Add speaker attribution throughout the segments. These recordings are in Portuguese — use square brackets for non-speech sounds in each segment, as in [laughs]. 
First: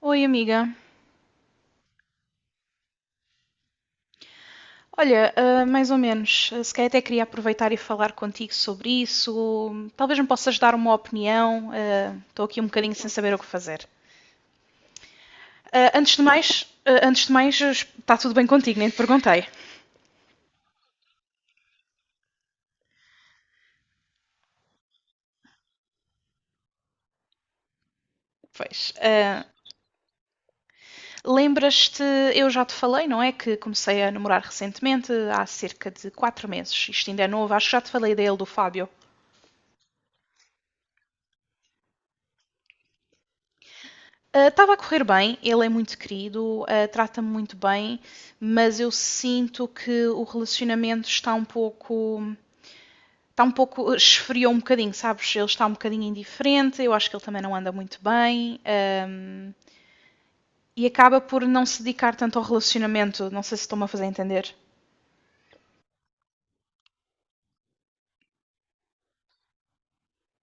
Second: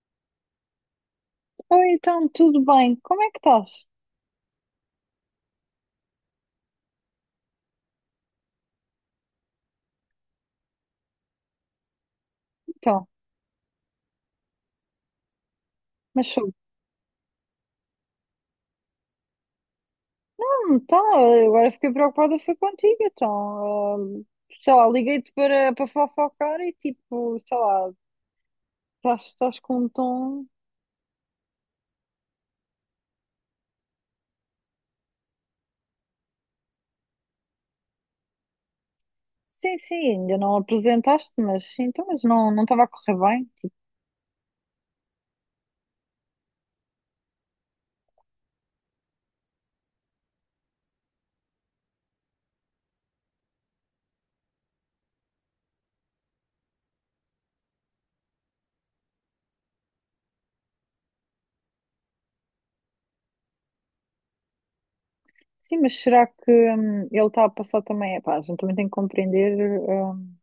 Speaker 1: Oi, amiga.
Speaker 2: Oi, então, tudo bem? Como é que estás?
Speaker 1: Olha, mais ou menos. Se calhar até queria aproveitar e falar contigo sobre isso. Talvez me possas dar uma opinião. Estou aqui um bocadinho
Speaker 2: Então,
Speaker 1: sem saber o que fazer.
Speaker 2: mas sou.
Speaker 1: Antes de mais, está tudo bem contigo? Nem te perguntei.
Speaker 2: Hum, Então, Agora fiquei preocupada, foi contigo, então. Sei lá, liguei-te para fofocar e tipo, sei lá,
Speaker 1: Pois. ah,
Speaker 2: estás com um tom.
Speaker 1: lembras-te, eu já te falei, não é? Que comecei a namorar recentemente, há cerca de 4 meses. Isto ainda é novo, acho que já te falei dele, do Fábio.
Speaker 2: Sim, sim, ainda não apresentaste, mas sim, então, mas não estava a correr bem. Tipo,
Speaker 1: Estava a correr bem, ele é muito querido, trata-me muito bem, mas eu sinto que o relacionamento está um pouco. Está um pouco. Esfriou um bocadinho, sabes? Ele está um bocadinho indiferente, eu acho que ele também não anda muito bem. E acaba por não se dedicar tanto ao relacionamento, não sei se estou-me a fazer entender.
Speaker 2: sim, mas será que ele está a passar também? Epá, a gente também tem que compreender.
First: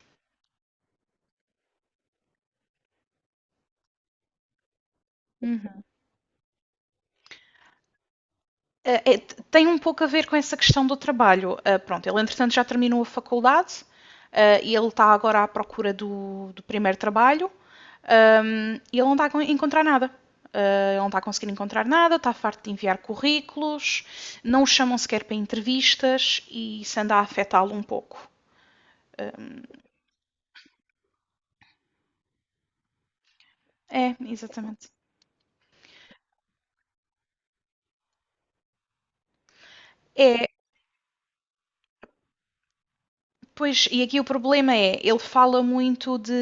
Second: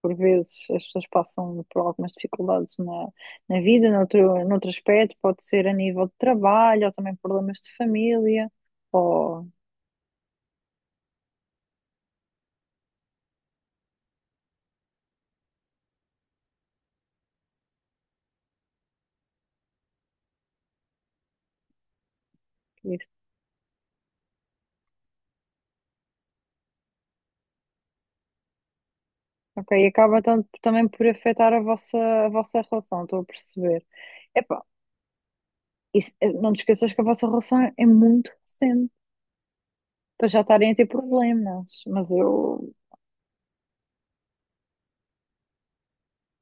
Speaker 2: Por vezes as pessoas passam por algumas dificuldades na vida, noutro aspecto, pode ser a
Speaker 1: Uhum.
Speaker 2: nível de trabalho, ou também problemas de família,
Speaker 1: Eh, eh,
Speaker 2: ou
Speaker 1: Tem um pouco a ver com essa questão do trabalho. Pronto, ele entretanto já terminou a faculdade, e ele está agora à procura do, do primeiro trabalho. E ele não está a encontrar nada. Ele não está a conseguir encontrar nada, está farto de enviar
Speaker 2: isso.
Speaker 1: currículos, não o chamam sequer para entrevistas e isso anda a afetá-lo um pouco. Um,
Speaker 2: Ok, e acaba também por afetar a a vossa relação, estou a perceber.
Speaker 1: É,
Speaker 2: Epá,
Speaker 1: exatamente.
Speaker 2: isso, não te esqueças que a vossa relação é muito recente, para já
Speaker 1: É,
Speaker 2: estarem a ter problemas, mas eu,
Speaker 1: pois, e aqui o problema é, ele fala muito de.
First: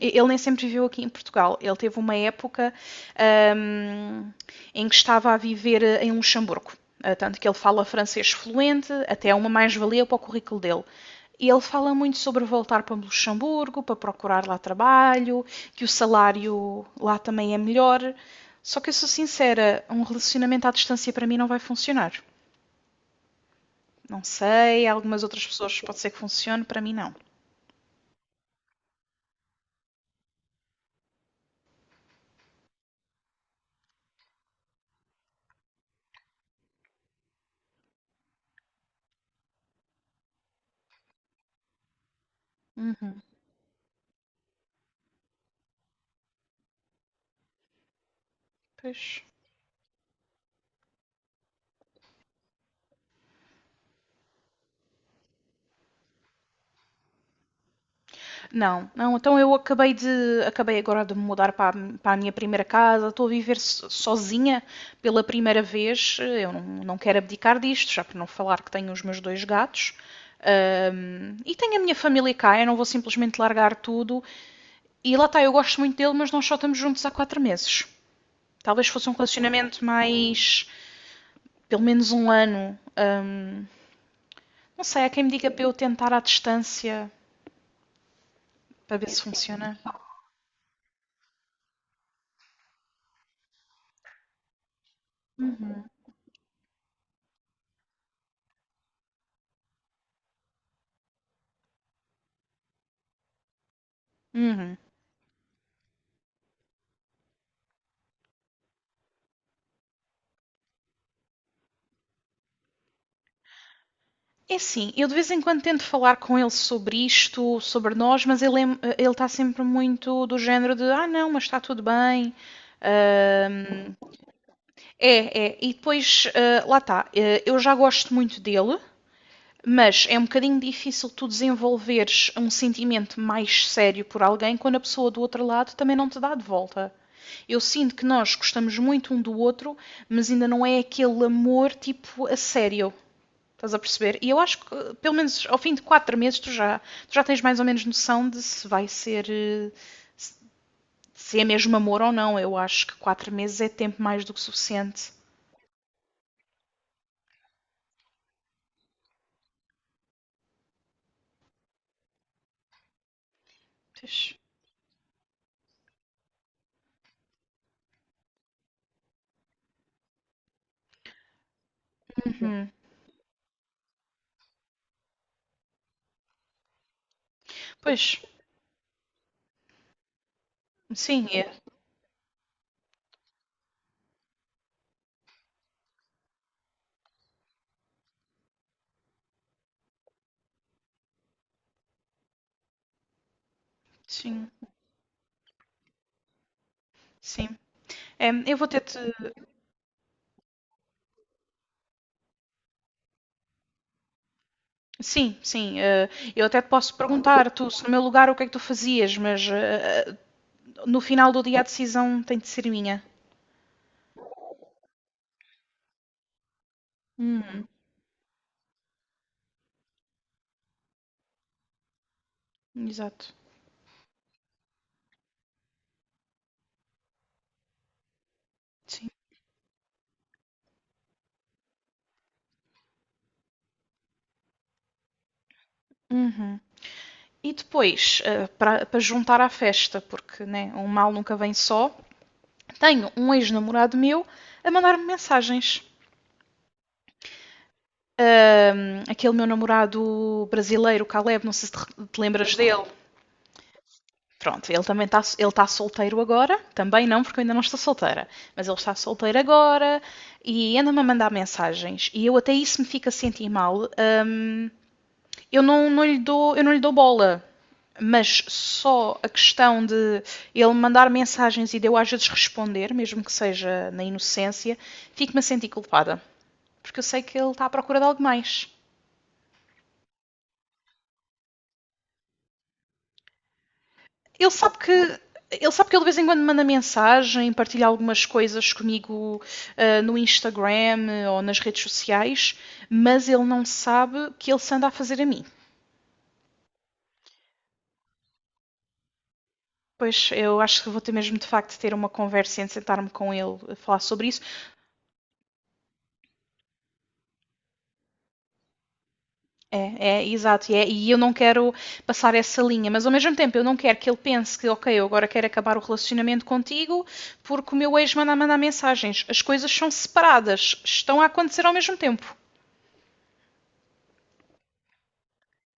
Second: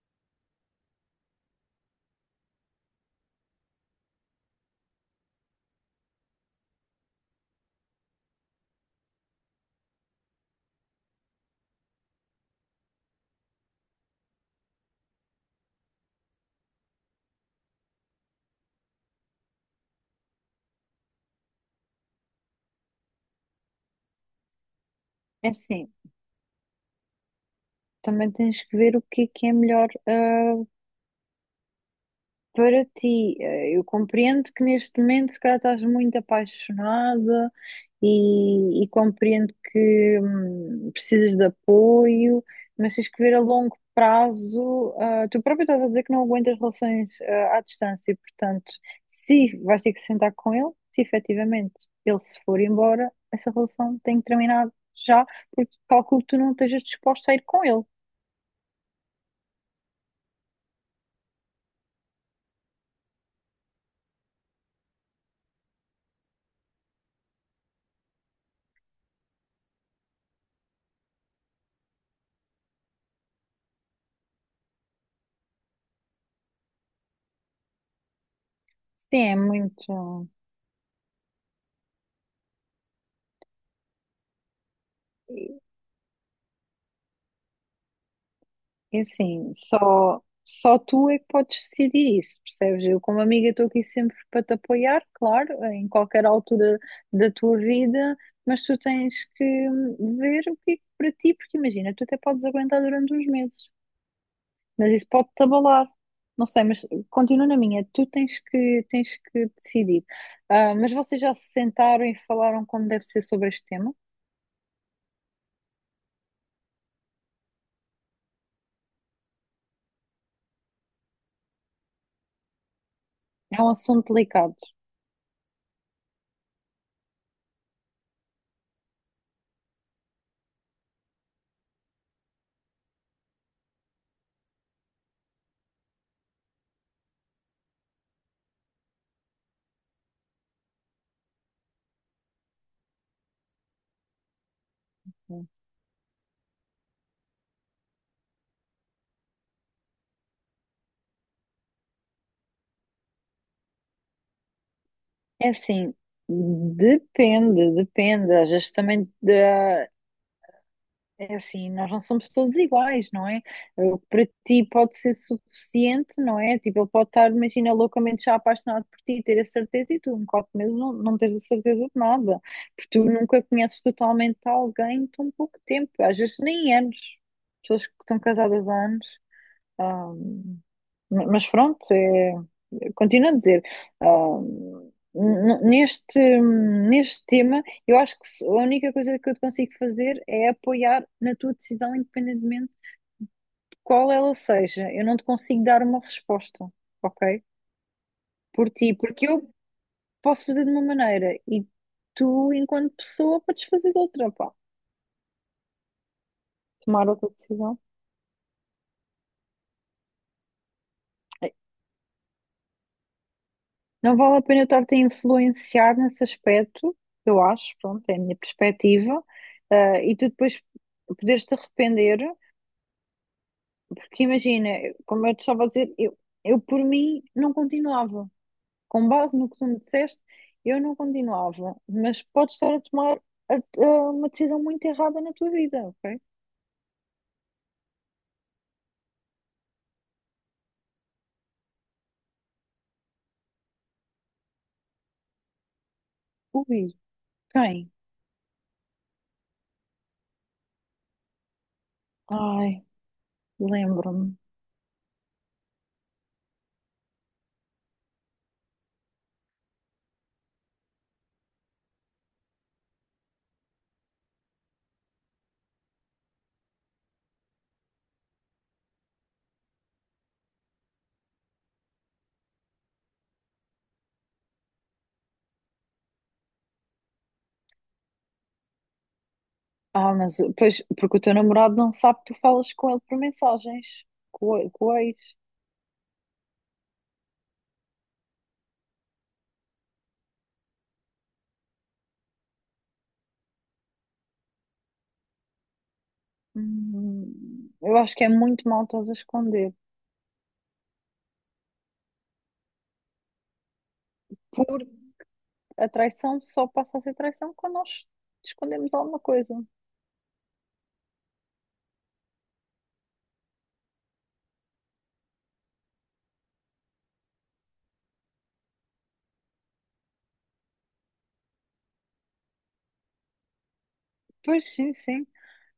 Speaker 1: Ele nem sempre viveu aqui em Portugal. Ele teve uma época hum, em que estava a viver em Luxemburgo. Tanto que ele fala francês fluente, até é uma mais-valia para o currículo dele. E ele fala muito sobre voltar para Luxemburgo, para procurar lá trabalho, que o salário lá também é melhor. Só que eu sou sincera, um relacionamento à distância para mim não vai funcionar. Não sei, algumas outras
Speaker 2: é
Speaker 1: pessoas
Speaker 2: assim,
Speaker 1: pode ser que funcione, para mim não.
Speaker 2: também tens que ver o que é melhor para ti, eu compreendo que neste momento, se calhar, estás muito apaixonada e compreendo que precisas de apoio, mas tens que
Speaker 1: Uhum.
Speaker 2: ver a longo prazo. Tu próprio estás a dizer que não aguentas relações à distância, e, portanto,
Speaker 1: Pois.
Speaker 2: se vais ter que sentar com ele, se efetivamente ele se for embora, essa relação tem que terminar já, porque calculo que tu não estejas disposta a ir com ele.
Speaker 1: Não, não, então eu acabei de acabei agora de me mudar para a, para a minha primeira casa, estou a viver sozinha pela primeira vez. Eu não, não quero abdicar disto, já por não falar que tenho os meus dois gatos. E tenho a minha família cá, eu não vou simplesmente largar tudo. E lá está, eu gosto muito dele, mas nós só estamos juntos há 4 meses. Talvez fosse um
Speaker 2: Sim, é
Speaker 1: relacionamento
Speaker 2: muito.
Speaker 1: mais, pelo menos um ano. Não sei, há quem me diga para eu tentar à distância para
Speaker 2: E
Speaker 1: ver se
Speaker 2: assim,
Speaker 1: funciona.
Speaker 2: só tu é que podes decidir isso, percebes? Eu, como amiga, estou aqui sempre para te apoiar, claro, em qualquer altura da tua vida, mas tu tens que ver o que é que para ti, porque imagina, tu até podes aguentar durante uns meses,
Speaker 1: Uhum.
Speaker 2: mas isso pode-te abalar. Não sei, mas continua na minha, tu tens tens que decidir. Ah, mas vocês já se sentaram e falaram como deve ser sobre este tema?
Speaker 1: É assim, eu de vez em quando tento falar com ele sobre isto, sobre nós, mas ele, ele está sempre muito do género de ah não, mas está tudo bem.
Speaker 2: É um
Speaker 1: Ahm,
Speaker 2: assunto delicado.
Speaker 1: É, é, e depois lá está, eu já gosto muito dele, mas é um bocadinho difícil tu desenvolveres um sentimento mais sério por alguém quando a pessoa do outro lado também não te dá de volta. Eu sinto que nós gostamos muito um do outro, mas ainda não é aquele amor tipo a sério. Estás a perceber? E eu acho que, pelo menos ao fim de 4 meses, tu já tens mais ou menos noção de se vai ser. Se- É mesmo amor ou não. Eu acho que 4 meses é tempo mais do que suficiente.
Speaker 2: É assim, depende, depende. Às vezes também da- é assim, nós não somos todos iguais, não é? O que para
Speaker 1: Pois.
Speaker 2: ti pode ser suficiente, não é? Tipo, ele pode estar, imagina, loucamente já apaixonado por ti, ter a certeza e tu, um copo mesmo, não tens a certeza de nada. Porque tu nunca conheces totalmente alguém em tão pouco tempo, às vezes nem anos. Pessoas que
Speaker 1: Pois,
Speaker 2: estão casadas há anos. Ah,
Speaker 1: sim, é.
Speaker 2: mas pronto, é, continuo a dizer, ah, n- neste, neste tema, eu acho que a única coisa que eu te consigo fazer é apoiar na tua decisão, independentemente de qual ela
Speaker 1: Sim,
Speaker 2: seja. Eu não te consigo dar uma resposta, ok?
Speaker 1: sim. É, eu vou
Speaker 2: Por ti,
Speaker 1: ter-te.
Speaker 2: porque eu posso fazer de uma maneira e tu, enquanto pessoa, podes fazer de outra, pá,
Speaker 1: Sim, sim. Eu até te posso
Speaker 2: tomar outra
Speaker 1: perguntar, tu,
Speaker 2: decisão.
Speaker 1: se no meu lugar, o que é que tu fazias, mas no final do dia a decisão tem de ser minha.
Speaker 2: Não vale a pena eu estar-te a influenciar nesse aspecto, eu
Speaker 1: Uhum.
Speaker 2: acho, pronto, é a minha perspectiva, e tu depois poderes-te arrepender,
Speaker 1: Exato.
Speaker 2: porque imagina, como eu te estava a dizer, eu por mim não continuava.
Speaker 1: Sim.
Speaker 2: Com base no que tu me disseste, eu não continuava, mas podes estar a tomar a- a uma decisão muito errada na tua vida, ok?
Speaker 1: Uhum. E depois, para juntar à festa, porque né, um mal nunca vem só, tenho um ex-namorado meu a mandar-me mensagens.
Speaker 2: Ui, quem?
Speaker 1: Aquele meu namorado brasileiro, Caleb, não sei se te lembras
Speaker 2: Ai,
Speaker 1: dele.
Speaker 2: lembro-me.
Speaker 1: Pronto, ele também está, ele tá solteiro agora. Também não, porque eu ainda não estou solteira. Mas ele está solteiro agora e anda-me a mandar mensagens. E eu até isso me fica a sentir mal. Eu não lhe dou bola. Mas só a questão de ele mandar mensagens e de eu às vezes responder, mesmo que seja na inocência, fico-me a sentir culpada. Porque eu sei que ele está à procura de algo mais.
Speaker 2: Ah, mas pois, porque o teu namorado não sabe que tu falas com ele por mensagens, com o ex.
Speaker 1: Ele sabe que ele de vez em quando manda mensagem, partilha algumas coisas comigo no Instagram ou nas redes sociais, mas ele não sabe que ele se anda a fazer a mim.
Speaker 2: Eu acho que é muito mal estás a esconder.
Speaker 1: Pois eu acho que vou ter mesmo de facto de ter uma conversa e sentar-me com ele a falar sobre isso.
Speaker 2: Por a traição só passa a ser traição quando nós escondemos alguma coisa.
Speaker 1: É, é, exato. E, e eu não quero passar essa linha, mas ao mesmo tempo eu não quero que ele pense que, ok, eu agora quero acabar o relacionamento contigo porque o meu ex mandar mensagens. As coisas são separadas, estão a acontecer ao mesmo tempo.
Speaker 2: Pois sim, sim.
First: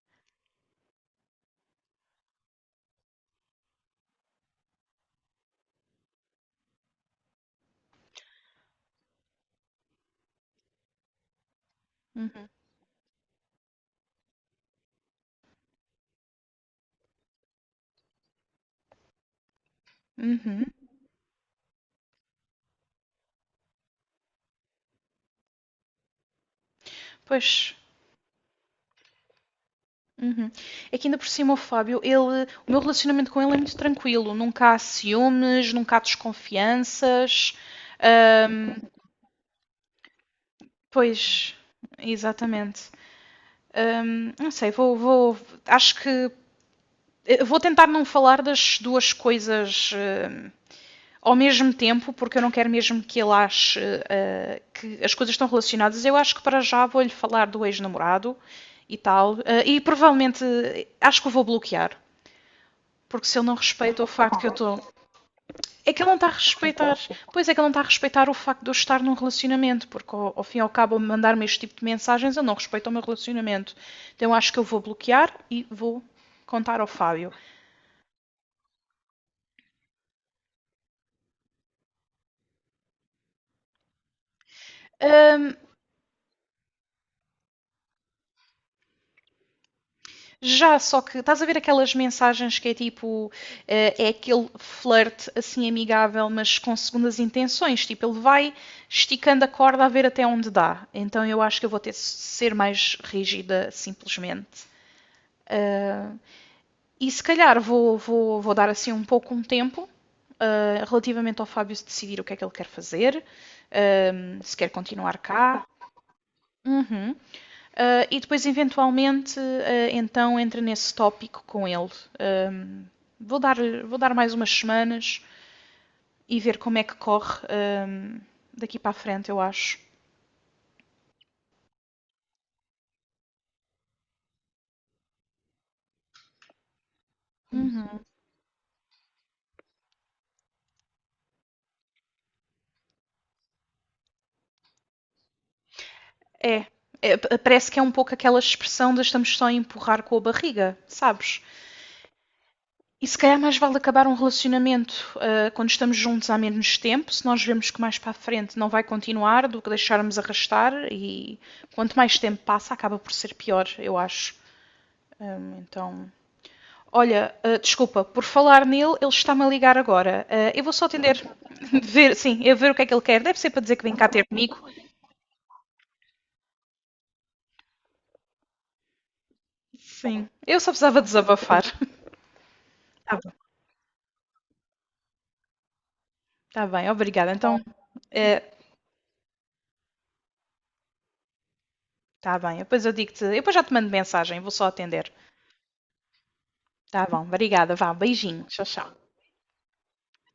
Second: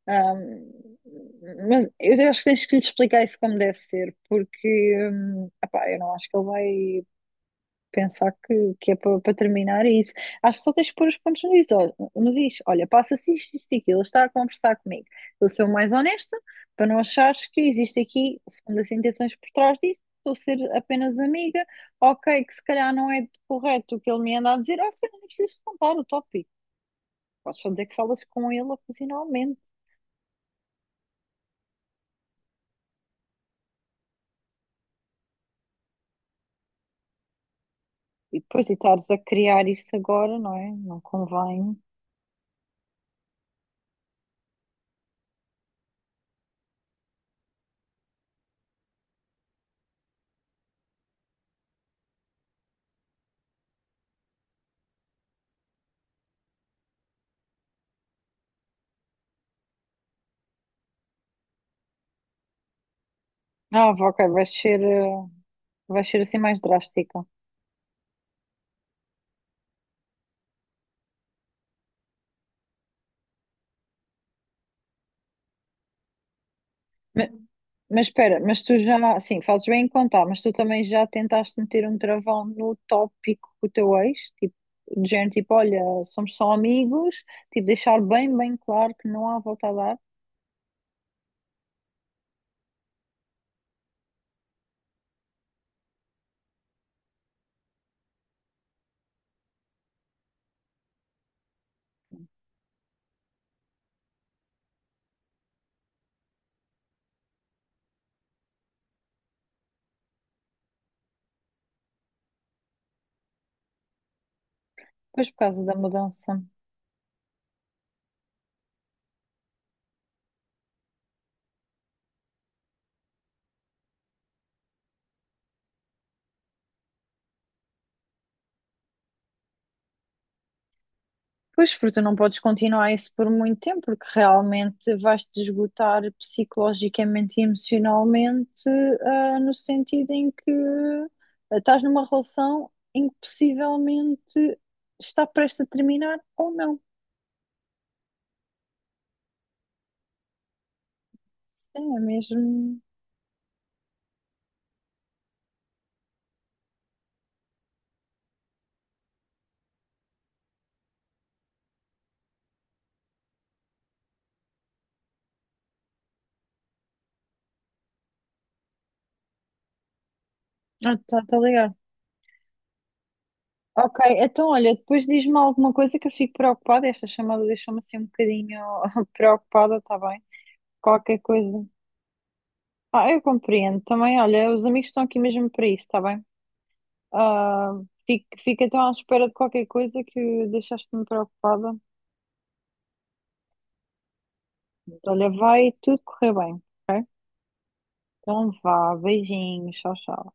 Speaker 2: Hum, mas eu acho que tens que lhe explicar isso como deve ser, porque epá, eu não acho que ele vai pensar que é para terminar é isso. Acho que só tens de pôr os pontos nos is. Olha, nos
Speaker 1: Uhum.
Speaker 2: is. Olha, passa-se isto, isto e aquilo. Ele está a conversar comigo. Eu sou mais honesta para não achares que existe aqui segundas intenções por trás disso. Estou a
Speaker 1: Uhum.
Speaker 2: ser apenas amiga. Ok, que se calhar não é correto o que ele me anda a dizer. Ou seja, não precisas contar o tópico. Podes só
Speaker 1: Pois.
Speaker 2: dizer que falas com ele ocasionalmente.
Speaker 1: Uhum. É que ainda por cima o Fábio, ele, o meu relacionamento com ele é muito tranquilo. Nunca há ciúmes, nunca há desconfianças.
Speaker 2: E depois de
Speaker 1: Ahm,
Speaker 2: estares a criar isso agora, não é? Não
Speaker 1: Pois,
Speaker 2: convém.
Speaker 1: exatamente. Não sei, vou. Acho que eu vou tentar não falar das duas coisas ao mesmo tempo, porque eu não quero mesmo que ele ache que as coisas estão relacionadas. Eu acho que para já vou-lhe falar do ex-namorado e tal. E provavelmente acho que o vou bloquear. Porque se ele não
Speaker 2: Ah,
Speaker 1: respeita o
Speaker 2: ok,
Speaker 1: facto
Speaker 2: vai
Speaker 1: que eu estou.
Speaker 2: ser,
Speaker 1: Tô... É que
Speaker 2: vai
Speaker 1: ele não
Speaker 2: ser
Speaker 1: está a
Speaker 2: assim mais
Speaker 1: respeitar.
Speaker 2: drástica.
Speaker 1: Pois é que ele não está a respeitar o facto de eu estar num relacionamento, porque ao fim e ao cabo, mandar-me este tipo de mensagens, ele não respeita o meu relacionamento. Então acho que eu vou bloquear e vou contar ao Fábio.
Speaker 2: Mas espera, mas tu já, sim, fazes bem em contar, mas tu também já tentaste meter um travão no tópico com o teu ex? Tipo, de género, tipo,
Speaker 1: Ahm,
Speaker 2: olha, somos só amigos, tipo, deixar bem claro que não há volta a dar,
Speaker 1: Já, só que estás a ver aquelas mensagens que é tipo, é aquele flerte assim amigável, mas com segundas intenções. Tipo, ele vai esticando a corda a ver até onde dá. Então eu acho que eu vou ter de ser mais rígida, simplesmente. Ah, e se calhar vou dar assim um pouco um tempo, relativamente ao Fábio decidir o que é que ele quer fazer, se quer continuar
Speaker 2: pois por
Speaker 1: cá.
Speaker 2: causa da mudança.
Speaker 1: Uhum. E depois, eventualmente, então entra nesse tópico com ele. Ahm, vou, dar, Vou dar mais umas semanas e ver como é que corre daqui para a frente, eu acho.
Speaker 2: Pois, porque tu não podes continuar isso por muito tempo, porque realmente vais-te esgotar psicologicamente e
Speaker 1: Uhum.
Speaker 2: emocionalmente, no sentido em que estás numa relação em que possivelmente está prestes a terminar ou
Speaker 1: É,
Speaker 2: não.
Speaker 1: é, parece que é um pouco aquela expressão de estamos só a empurrar com a barriga, sabes?
Speaker 2: É mesmo.
Speaker 1: E se calhar mais vale acabar um relacionamento quando estamos juntos há menos tempo, se nós vemos que mais para a frente não vai continuar do que deixarmos arrastar e quanto mais tempo passa acaba por ser pior, eu acho. Então, olha, desculpa, por falar nele, ele está-me a ligar agora. Eu vou só
Speaker 2: Ah,
Speaker 1: atender,
Speaker 2: tá, tá ligado.
Speaker 1: [laughs] ver, sim, eu ver o que é que ele quer. Deve ser para dizer que vem
Speaker 2: Ok,
Speaker 1: cá ter
Speaker 2: então
Speaker 1: comigo.
Speaker 2: olha, depois diz-me alguma coisa que eu fico preocupada. Esta chamada deixou-me assim um bocadinho [laughs] preocupada, tá bem?
Speaker 1: Sim, eu só precisava
Speaker 2: Qualquer
Speaker 1: desabafar.
Speaker 2: coisa.
Speaker 1: [laughs]
Speaker 2: Ah,
Speaker 1: Tá
Speaker 2: eu
Speaker 1: bom,
Speaker 2: compreendo também. Olha, os amigos estão aqui mesmo para isso, tá bem?
Speaker 1: tá bem, obrigada. Então,
Speaker 2: Ah,
Speaker 1: eh,
Speaker 2: fico então à espera de qualquer coisa que deixaste-me preocupada.
Speaker 1: tá bem, depois eu digo-te, eu depois já te mando mensagem, vou só atender.
Speaker 2: Olha, vai tudo correr bem,
Speaker 1: Tá
Speaker 2: ok?
Speaker 1: bom, obrigada, vá, beijinho,
Speaker 2: Então
Speaker 1: tchau, tchau.
Speaker 2: vá, beijinhos, tchau, tchau.